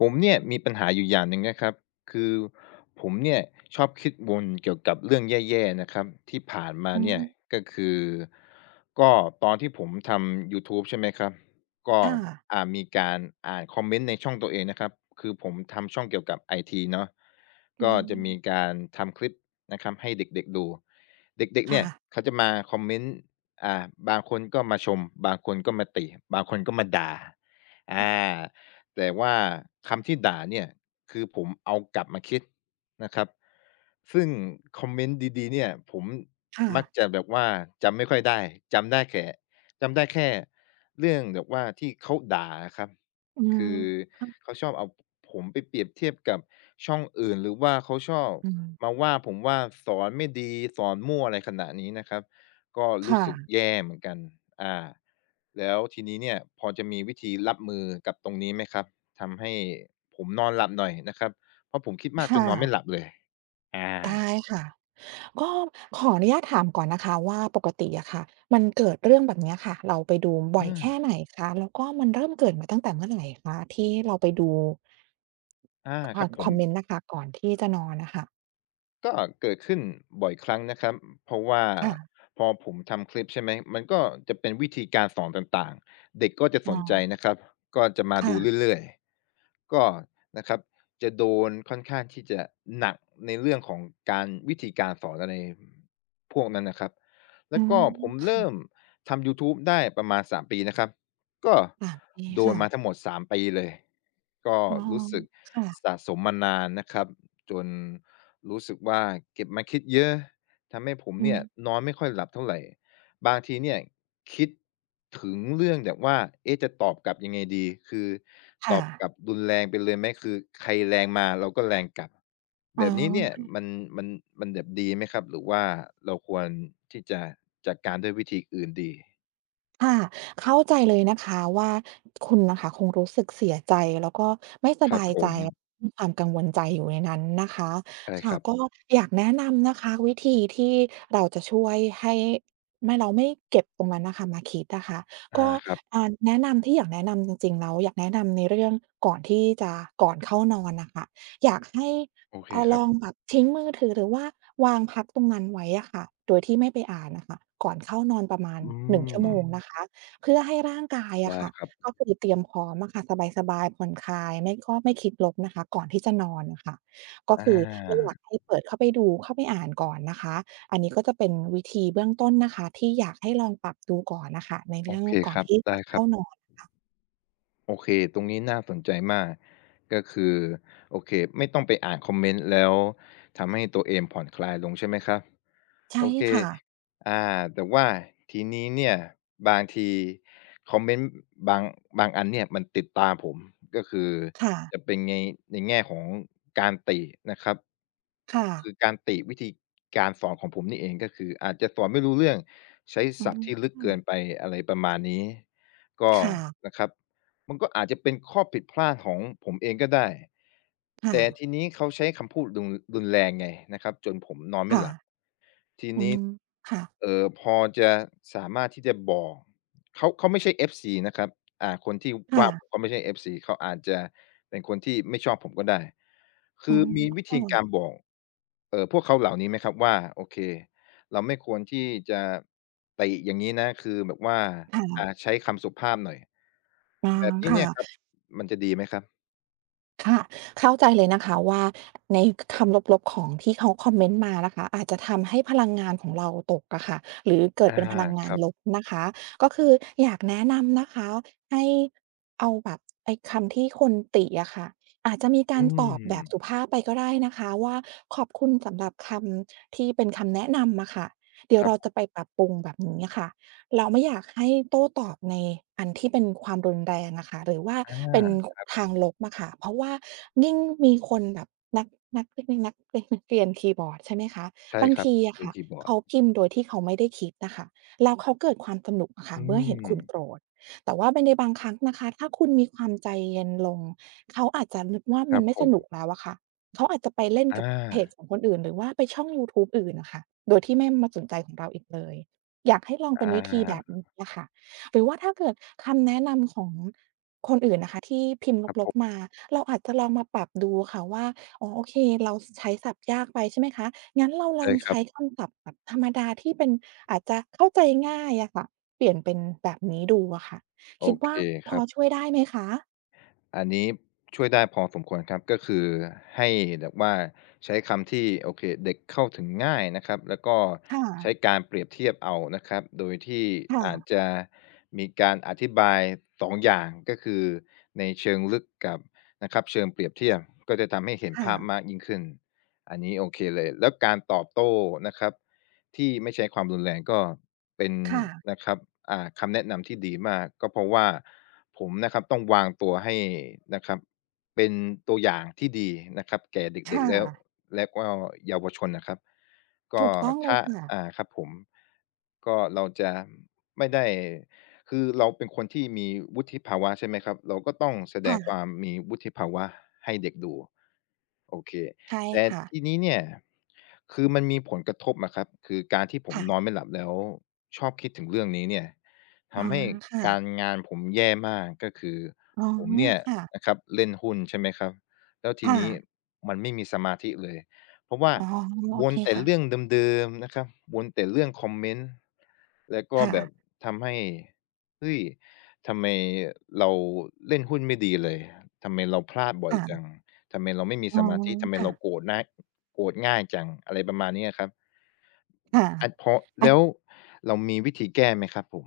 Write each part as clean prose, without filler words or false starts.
ผมเนี่ยมีปัญหาอยู่อย่างหนึ่งนะครับคือผมเนี่ยชอบคิดวนเกี่ยวกับเรื่องแย่ๆนะครับที่ผ่านมาอืเนี่มยก็คือก็ตอนที่ผมทำยูทูบใช่ไหมครับก็ค่ะมีการอ่านคอมเมนต์ในช่องตัวเองนะครับคือผมทำช่องเกี่ยวกับไอทีเนาะอืก็จะมีมการทำคลิปนะครับให้เด็กๆดูเด็กๆเนี่ยค่ะ เขาจะมาคอมเมนต์อ่าบางคนก็มาชมบางคนก็มาติบางคนก็มาด่าอา แต่ว่าคำที่ด่าเนี่ยคือผมเอากลับมาคิดนะครับซึ่งคอมเมนต์ดีๆเนี่ยผมค่ะมักจะแบบว่าจำไม่ค่อยได้จำได้แค่จำได้แค่เรื่องแบบว่าที่เขาด่าอะครับอืมคือค่ะเขาชอบเอาผมไปเปรียบเทียบกับช่องอื่นหรือว่าเขาชอบอืมามว่าผมว่าสอนไม่ดีสอนมั่วอะไรขนาดนี้นะครับ ก็รู้สึกค่ะแย่เหมือนกันอ่าแล้วทีนี้เนี่ยพอจะมีวิธีรับมือกับตรงนี้ไหมครับ ทำให้ผมนอนหลับหน่อยนะครับ เพราะผมคิดมาคกจนนอนไม่ห่ะลับเลยอาได้ค่ะ ก็ขออนุญาตถามก่อนนะคะว่าปกติอะค่ะมันเกิดเรื่องแบบเนี้ยค่ะเราไปดูบ่อยแค่อาไหนคะแล้วก็มันเริ่มเกิดมาตั้งแต่เมื่อไหร่คะที่เราไปดูอาครับผคอม มเมนต์น่ะค่ะก่อนที่จะนอนน่ะค่ะก็เกิดขึ้นบ่อยครั้งนะครับเพราะว่าค่ะพอผมทำคลิปใช่ไหมมันก็จะเป็นวิธีการสอนต่างๆเด็กก็จะอ๋สอนใจนะครับก็จะมาดูค่ะเรื่อยๆก็นะครับจะโดนค่อนข้างที่จะหนักในเรื่องของการวิธีการสอนอะไรพวกนั้นนะครับอืแล้วมก็ผมเริ่ค่ะมทำยูทูบได้ประมาณสามปีนะครับก็แบบนี้โดนค่ะมาทั้งหมดสามปีเลยก็อ๋อรู้สึกค่ะสะสมมานานนะครับจน รู้สึกว่าเก็บมาคิดเยอะทำให้ผมอืเนี่ยมนอนไม่ค่อยหลับเท่าไหร่บางทีเนี่ยคิดถึงเรื่องแบบว่าเอ๊ะจะตอบกลับยังไงดีคือตค่ะอบกลับรุนแรงไปเลยไหมคือใครแรงมาเราก็แรงกลับอ๋อ แบบนี้เนี่ยมันมันแบบดีไหมครับหรือว่าเราควรที่จะจัดการด้วยวิธีอื่นดีค่ะเข้าใจเลยนะคะว่าคุณนะคะคงรู้สึกเสียใจแล้วก็ไม่สครับบายผใจมมีความกังวลใจอยู่ในนั้นนะคะใช่คค่ะรับก็อยากแนะนำนะคะวิธีที่เราจะช่วยให้ไม่เราไม่เก็บตรงนั้นน่ะค่ะมาคิดอะค่ะอาก็ครับอ่าแนะนำที่อยากแนะนำจริงๆแล้วอยากแนะนำในเรื่องก่อนที่จะก่อนเข้านอนน่ะค่ะ อยากให้โอเคคลรับองแบบทิ้งมือถือหรือว่าวางพักตรงนั้นไว้อะค่ะโดยที่ไม่ไปอ่านน่ะค่ะก่อนเข้านอนประมาณอืหนึ่งชั่อวอืมโมงมนะคะเพื่อให้ร่างกายอะได้ค่ะครับก็คือเตรียมพร้อมอะค่ะสบายๆผ่อนคลายไม่ก็ไม่คิดลบนะคะก่อนที่จะนอนน่ะค่ะก็อคือไม่อยาากให้เปิดเข้าไปดูเข้าไปอ่านก่อนนะคะอันนี้ก็จะเป็นวิธีเบื้องต้นนะคะที่อยากให้ลองปรับดูก่อนน่ะค่ะในโอเรื่องเคก่อคนรับที่จะได้ครัเข้าบ นอนโอเคตรงนี้น่าสนใจมากก็คือโอเคไม่ต้องไปอ่านคอมเมนต์แล้วทำให้ตัวเองผ่อนคลายลงใช่ไหมครับ ใช่โอเคค่ะอ่าแต่ว่าทีนี้เนี่ยบางทีคอมเมนต์บางบางอันเนี่ยมันติดตาผมก็คือค่ะจะเป็นในแง่ของการตินะครับ ค่ะคือการติวิธีการสอนของผมนี่เองก็คืออาจจะสอนไม่รู้เรื่องใช้อืศัพท์ที่ลึกมเกินไปอะไรประมาณนี้ก็ค่ะนะครับมันก็อาจจะเป็นข้อผิดพลาดของผมเองก็ได้ค่ะ แต่ทีนี้เขาใช้คำพูดรุนแรงไงนะครับจนผมนอนไม่หลับ ค่ะอืมค่ะเอ่อพอจะสามารถที่จะบอกเขาไม่ใช่ FC นะครับอ่าคนที่ว่าผมค่ะเขาไม่ใช่ FC เขาอาจจะเป็นคนที่ไม่ชอบผมก็ได้อืคือมมีวิธีกาค่ะรบอกเอ่อพวกเขาเหล่านี้ไหมครับว่าโอเคเราไม่ควรที่จะเตะอย่างงี้นะคือแบบว่าค่ะอ่าใช้คำสุภาพหน่อยอาแบบนี้ค่ะเนี่ยครับมันจะดีไหมครับค่ะ เข้าใจเลยนะคะว่าในคคำลบๆของที่เขาคอมเมนต์มานะคะอาจจะทำให้พลังงานของเราตกอะค่ะหรือเกิดอาเป็นพลังงาคนรับลบนะคะก็คืออยากแนะนำนะคะให้เอาแบบไอ้คำที่คนติอะค่ะอาจจะมีการอืตอบแบมบสุภาพไปก็ได้นะคะว่าขอบคุณสำหรับคำที่เป็นคำแนะนำอะค่ะเดี๋ยวครัเราจะไปบปรับปรุงแบบนี้อะค่ะ เราไม่อยากให้โต้ตอบในอันที่เป็นความรุนแรงอะค่ะหรือว่าอาเป็นทางลบอะค่ะเพราะว่ายิ่งมีคนแบบนักนักเรียกนักเรียนนักเรียนคีย์บอร์ดใช่ไหมคะใช่บางครับทีอะเป็นค่ะคีย์บอร์ดเขาพิมพ์โดยที่เขาไม่ได้คิดน่ะค่ะแล้วเขาเกิดความสนุกอะค่ะอืเมื่อมเห็นคุณโกรธแต่ว่าเป็นในบางครั้งนะคะถ้าคุณมีความใจเย็นลงเขาอาจจะนึกว่าคมัรันบไม่ผสมนุกแล้วอะค่ะเขาอาจจะไปเล่นกัอา บเพจของคนอื่นหรือว่าไปช่องยูทูบอื่นน่ะค่ะโดยที่ไม่มาสนใจของเราอีกเลย อยากให้ลองอเป็นวิธีแบบานี้อะค่ะหรือว่าถ้าเกิดคำแนะนำของคนอื่นนะคะที่พิมพ์ครับลผบมๆมาเราอาจจะลองมาปรับดูค่ะว่าอ๋อโอเคเราใช้ศัพท์ยากไปใช่ไหมคะงั้นเราลอใช่งครัใช้บคำศัพท์แบบธรรมดาที่เป็นอาจจะเข้าใจง่ายอะค่ะเปลี่ยนเป็นแบบนี้ดูอะค่ะโอคิดเคว่าพคอรับ ช่วยได้ไหมคะอันนี้ช่วยได้พอสมควรครับก็คือให้แบบว่าใช้คำที่โอเคเด็กเข้าถึงง่ายนะครับแล้วก็คใช้่ะการเปรียบเทียบเอานะครับโดยที่อาจค่ะจะมีการอธิบาย2 อย่างก็คือในเชิงลึกกับนะครับเชิงเปรียบเทียบก็จะทำให้เห็นภาพค่ะมากยิ่งขึ้นอันนี้โอเคเลยแล้วการตอบโต้นะครับที่ไม่ใช้ความรุนแรงก็เป็นค่ะนะครับอ่าคำแนะนำที่ดีมากก็เพราะว่า ผมนะครับต้องวางตัวให้นะครับเป็นตัวอย่างที่ดีนะครับแก่เด็กค่ะๆแล้วและก็เยาวชนนะครับก็ถูกต้องเลยถ้าค่ะอ่าครับผมก็เราจะไม่ได้คือเราเป็นคนที่มีวุฒิภาวะใช่ไหมครับเราก็ต้องแสดงควาค่ะมมีวุฒิภาวะให้เด็กดูโอเคใช่แต่ค่ะทีนี้เนี่ยคือมันมีผลกระทบอะครับคือการที่ผมค่ะนอนไม่หลับแล้วชอบคิดถึงเรื่องนี้เนี่ย อ๋อทำให้ค่ะการงานผมแย่มากก็คืออ๋อผมเนี่ยค่ะนะครับเล่นหุ้นใช่ไหมครับแล้วทีค่ะ นี้มันไม่มีสมาธิเลยเพราะว่าอ๋อโอวนเคแต่ค่ะเรื่องเดิมๆนะครับวนแต่เรื่องคอมเมนต์แล้วก็แบบค่ะทำให้เฮ้ยทำไมเราเล่นหุ้นไม่ดีเลยทำไมเราพลาดบ่อยจัค่ะงทำไมเราไม่มีอ๋สอมาธิทำไมค่ะเราโกรธนายโกรธง่ายจังอะไรประมาณเนี้ยครับค่ะอันพออัน แล้วเรามีวิธีแก้ไหมครับผม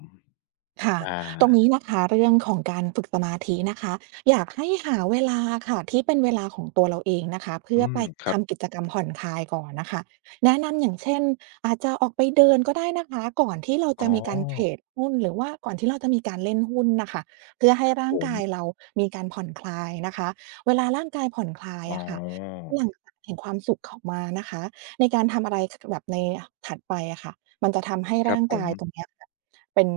ค่ะอาตรงนี้นะคะเรื่องของการฝึกสมาธินะคะอยากให้หาเวลาค่ะที่เป็นเวลาของตัวเราเองนะคะเพื่อือไปมครับทำกิจกรรมผ่อนคลายก่อนนะคะแนะนำอย่างเช่นอาจจะออกไปเดินก็ได้นะคะก่อนที่เราอ๋จะอมีการเทรดหุ้นหรือว่าก่อนที่เราจะมีการเล่นหุ้นนะคะเพื่อให้ผร่างมกายเรามีการผ่อนคลายนะคะเวลาร่างกายผ่อนคลายอ๋ออะค่ะหลังแห่งความสุขออกมานะคะในการทำอะไรแบบในถัดไปอะค่ะมันจะทำให้ครัร่าบงผกามยตรงเนี้ย เป็น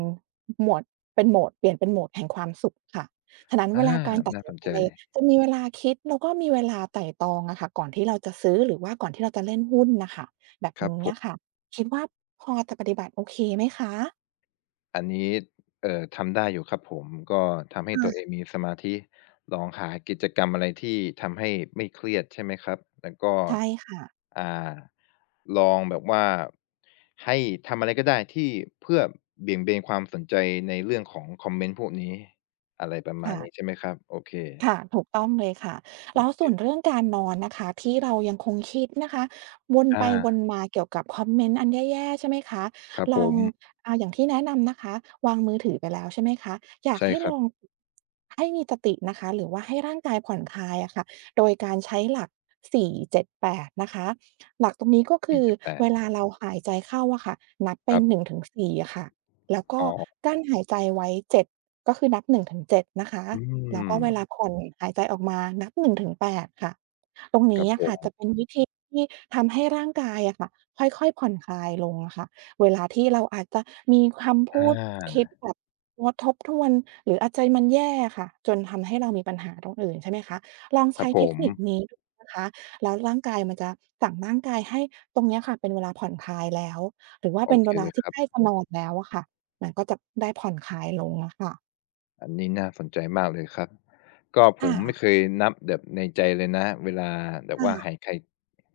หมวดเป็นโหมดเปลี่ยนเป็นโหมดแห่งความสุขค่ะ ฉะนั้นเวอาลาการตัดน่าสิสนนใจใจจะมีเวลาคิดแล้วก็มีเวลาไตร่ตรองอะค่ะก่อนที่เราจะซื้อหรือว่าก่อนที่เราจะเล่นหุ้นน่ะค่ะแบบครับผนี้อะมค่ะคิดว่าพอจะปฏิบัติโอเคไหมคะอันนี้ทำได้อยู่ครับผม ก็ทำให้ตัวเองค่ะมีสมาธิลองหากิจกรรมอะไรที่ทำให้ไม่เครียดใช่ไหมครับแล้วก็ใช่ค่ะอ่าลองแบบว่าให้ทำอะไรก็ได้ที่เพื่อเบี่ยงเบนความสนใจในเรื่องของคอมเมนต์พวกนี้ อะไรประมาณค่ะ นี้ใช่ไหมครับ โอเคค่ะถูกต้องเลยค่ะโอแล้วเคส่วนเรื่องการนอนนะคะที่เรายังคงคิดนะคะวนไปอาวนมาเกี่ยวกับคอมเมนต์อันแย่ๆใช่ไหมคะครับลผองม อย่างที่แนะนำนะคะวางมือถือไปแล้วใช่ไหมคะอยากใช่ให้คลรับองให้มีสตินะคะหรือว่าให้ร่างกายผ่อนคลายอะค่ะโดยการใช้หลัก4 7 8นะคะหลักตรงนี้ก็ปีคือเจ็ดแปเวดลาเราหายใจเข้าอะค่ะนับเปครันหนึ่งบถึงสี่อะค่ะแล้วก็อ๋อกั้นหายใจไว้เจ็ดก็คือนับหนึ่งถึงเจ็ดนะคะ อืแล้วก็มเวลาผ่อนหายใจออกมานับหนึ่งถึงแปดค่ะตรงคนี้รับผอะค่ะจะมเป็นวิธีที่ทำให้ร่างกายอะค่ะค่อยๆผ่อนคลายลงอะค่ะเวลาที่เราอาจจะมีคำอพูดคิาดแบบงดทบทวนหรืออาจใจมันแย่ค่ะจนทำให้เรามีปัญหาตรงอื่นใช่ไหมคะลองครัใช้บผเทคมนิคนี้ดูนะคะแล้วร่างกายมันจะสั่งร่างกายให้ตรงเนี้ยค่ะเป็นเวลาผ่อนคลายแล้วหรือว่าโอเป็นเคเวลาเลยที่ครับใกล้จะนอนแล้วอะค่ะมันก็จะได้ผ่อนคลายลงอะค่ะอันนี้น่าสนใจมากเลยครับก็ผค่ะมไม่เคยนับแบบในใจเลยนะเวลาแบบว่าหายค่ะใคร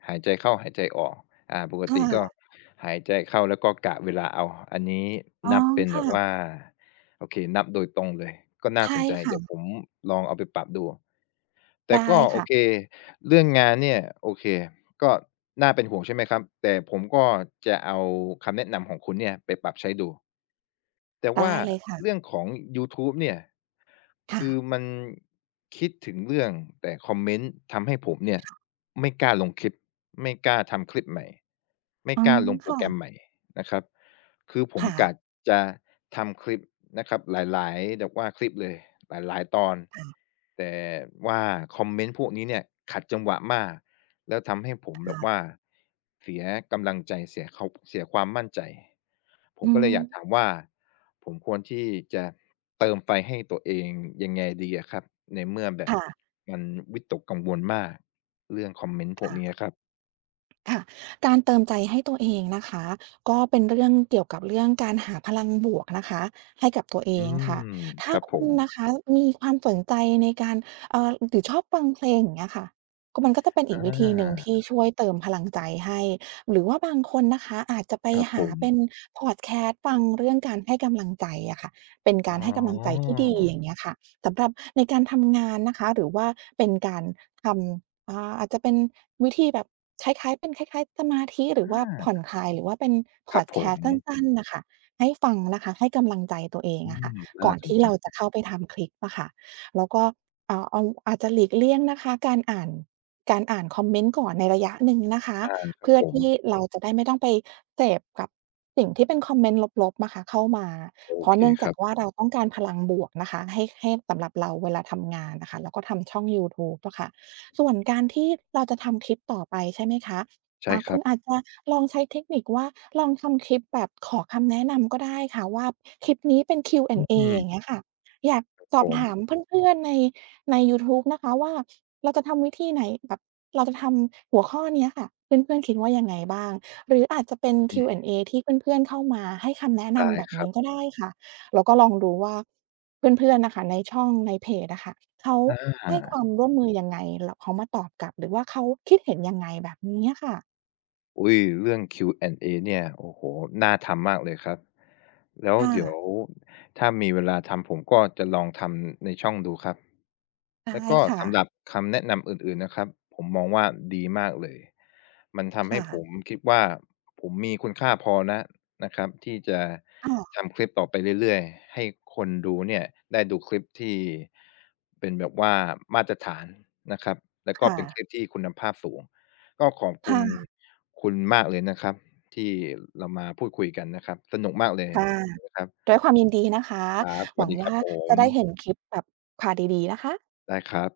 หายใจเข้าหายใจออกปกค่ติก็ะ หายใจเข้าแล้วก็กะเวลาเอาอันนี้อ๋อนับเป็นแบค่ะบว่า โอเค นับโดยตรงเลย ก็น่าใช่สนใจ ค่ะเดี๋ยวผมลองเอาไปปรับดูแต่ได้ก็โอเคค่ะเรื่องงานเนี่ยโอเคก็น่าเป็นห่วงใช่ไหมครับ แต่ผมก็จะเอาคำแนะนำของคุณเนี่ยไปปรับใช้ดู แต่ได้ว่าเลยเรื่ค่ะองของยูทูบเนี่ยค่ะคือมันคิดถึงเรื่องแต่คอมเมนต์ทำให้ผมเนี่ยค่ะไม่กล้าลงคลิป ไม่กล้าทำคลิปใหม่ ไม่อืกมล้าลงโปรแกรมใหค่ะม่นะครับ คือผมค่ะกะจะทำคลิปนะครับหลายๆแบบว่าคลิปเลยหลายๆตอนค่ะแต่ว่าคอมเมนต์พวกนี้เนี่ยขัดจังหวะมากแล้วทำให้ผมแบบค่ะว่าเสียกำลังใจเสียเขาเสียความมั่นใจผอืมก็เลยอยากถามมว่าผมควรที่จะเติมไฟให้ตัวเองยังไงดีอะครับในเมื่อแบบค่ะมันวิตกกังวลมากเรื่องคอมเมนต์พวกค่ะ นี้อะครับค่ะการเติมใจให้ตัวเองนะคะก็เป็นเรื่องเกี่ยวกับเรื่องการหาพลังบวกนะคะให้กับตัวเออืงมค่ะถ้าครับผคุณมนะคะมีความสนใจในการหรือชอบฟังเพลงอย่างเงี้ยค่ะก็มันก็จะเป็นอีกอวิธีหนึ่งาที่ช่วยเติมพลังใจให้หรือว่าบางคนนะคะอาจจะไปครับผหาม เป็นพอดแคสต์ฟังเรื่องการให้กำลังใจอะค่ะเป็นอ๋การให้กำลังใจอที่ดีอย่างเงี้ยค่ะสำหรับในการทำงานนะคะหรือว่าเป็นการทำ อาอาจจะเป็นวิธีแบบคล้ายๆเป็นคล้ายๆสมาธิหรือว่าอาผ่อนคลายหรือว่าเป็นพคอรับดผแคสมต์สั้นๆน่ะค่ะให้ฟังนะคะให้กำลังใจตัวเองอือะค่ะมน่าก่อนสนที่ใจเราจะเข้าไปทำคลิปอะค่ะแล้วก็เอาอาจจะหลีกเลี่ยงนะคะการอ่านการอ่านคอมเมนต์ก่อนในระยะหนึ่งนะคะอาครับเพื่อผม ที่เราจะได้ไม่ต้องไปเสพกับสิ่งที่เป็นคอมเมนต์ลบๆนะคะเข้ามาโอเพราะเคเนื่องคจากรับ ว่าเราต้องการพลังบวกนะคะให้สำหรับเราเวลาทำงานน่ะค่ะแล้วก็ทำช่องยูทูบอะค่ะ ส่วนการที่เราจะทำคลิปต่อไปใช่ไหมคะใช่อ่าคคุรัณอาบจจะลองใช้เทคนิคว่าลองทำคลิปแบบขอคำแนะนำก็ได้ค่ะว่าคลิปนี้เป็น อ Q&A ือมย่างเงี้ยค่ะอยากสผอบมถามเพื่อนๆในยูทูบนะคะว่าเราจะทำวิธีไหนแบบเราจะทำหัวข้อเนี้ยค่ะเพื่อนๆคิดว่ายังไงบ้างหรืออาจจะเป็น อืม Q&A ที่เพื่อนๆเข้ามาให้คำแนะได้นำแบบครันี้บก็ได้ค่ะแล้วก็ลองดูว่า เพื่อนๆน่ะค่ะในช่องในเพจอะค่ะเขาอให้ควาา มร่วมมือยังไงแล้วเขามาตอบกลับหรือว่าเขาคิดเห็นยังไงแบบนี้อะค่ะอุ๊ยเรื่อง Q&A เอเนี่ยโอ้โฮน่าทำมากเลยครับแล้วค่เดี๋ยะวถ้ามีเวลาทำผมก็จะลองทำในช่องดูครับแล้ได้วก็ค่ะสำหรับคำแนะนำอื่นๆนะครับผมมองว่าดีมากเลยมันทำให้ผมค่ะคิดว่าผมมีคุณค่าพอนะนะครับที่จะค่ะทำคลิปต่อไปเรื่อยๆให้คนดูเนี่ยได้ดูคลิปที่เป็นแบบว่ามาตรฐานนะครับแล้วก็ค่ะเป็นคลิปที่คุณภาพสูงก็ขอบคุณ ค่ะคุณมากเลยนะครับที่เรามาพูดคุยกันนะครับสนุกมากเลยค่ะนะครับด้วยความยินดีนะคะครับสหวัวัสงดีครัว่าบผจะมได้เห็นคลิปแบบค่ะดีๆนะคะได้ครับ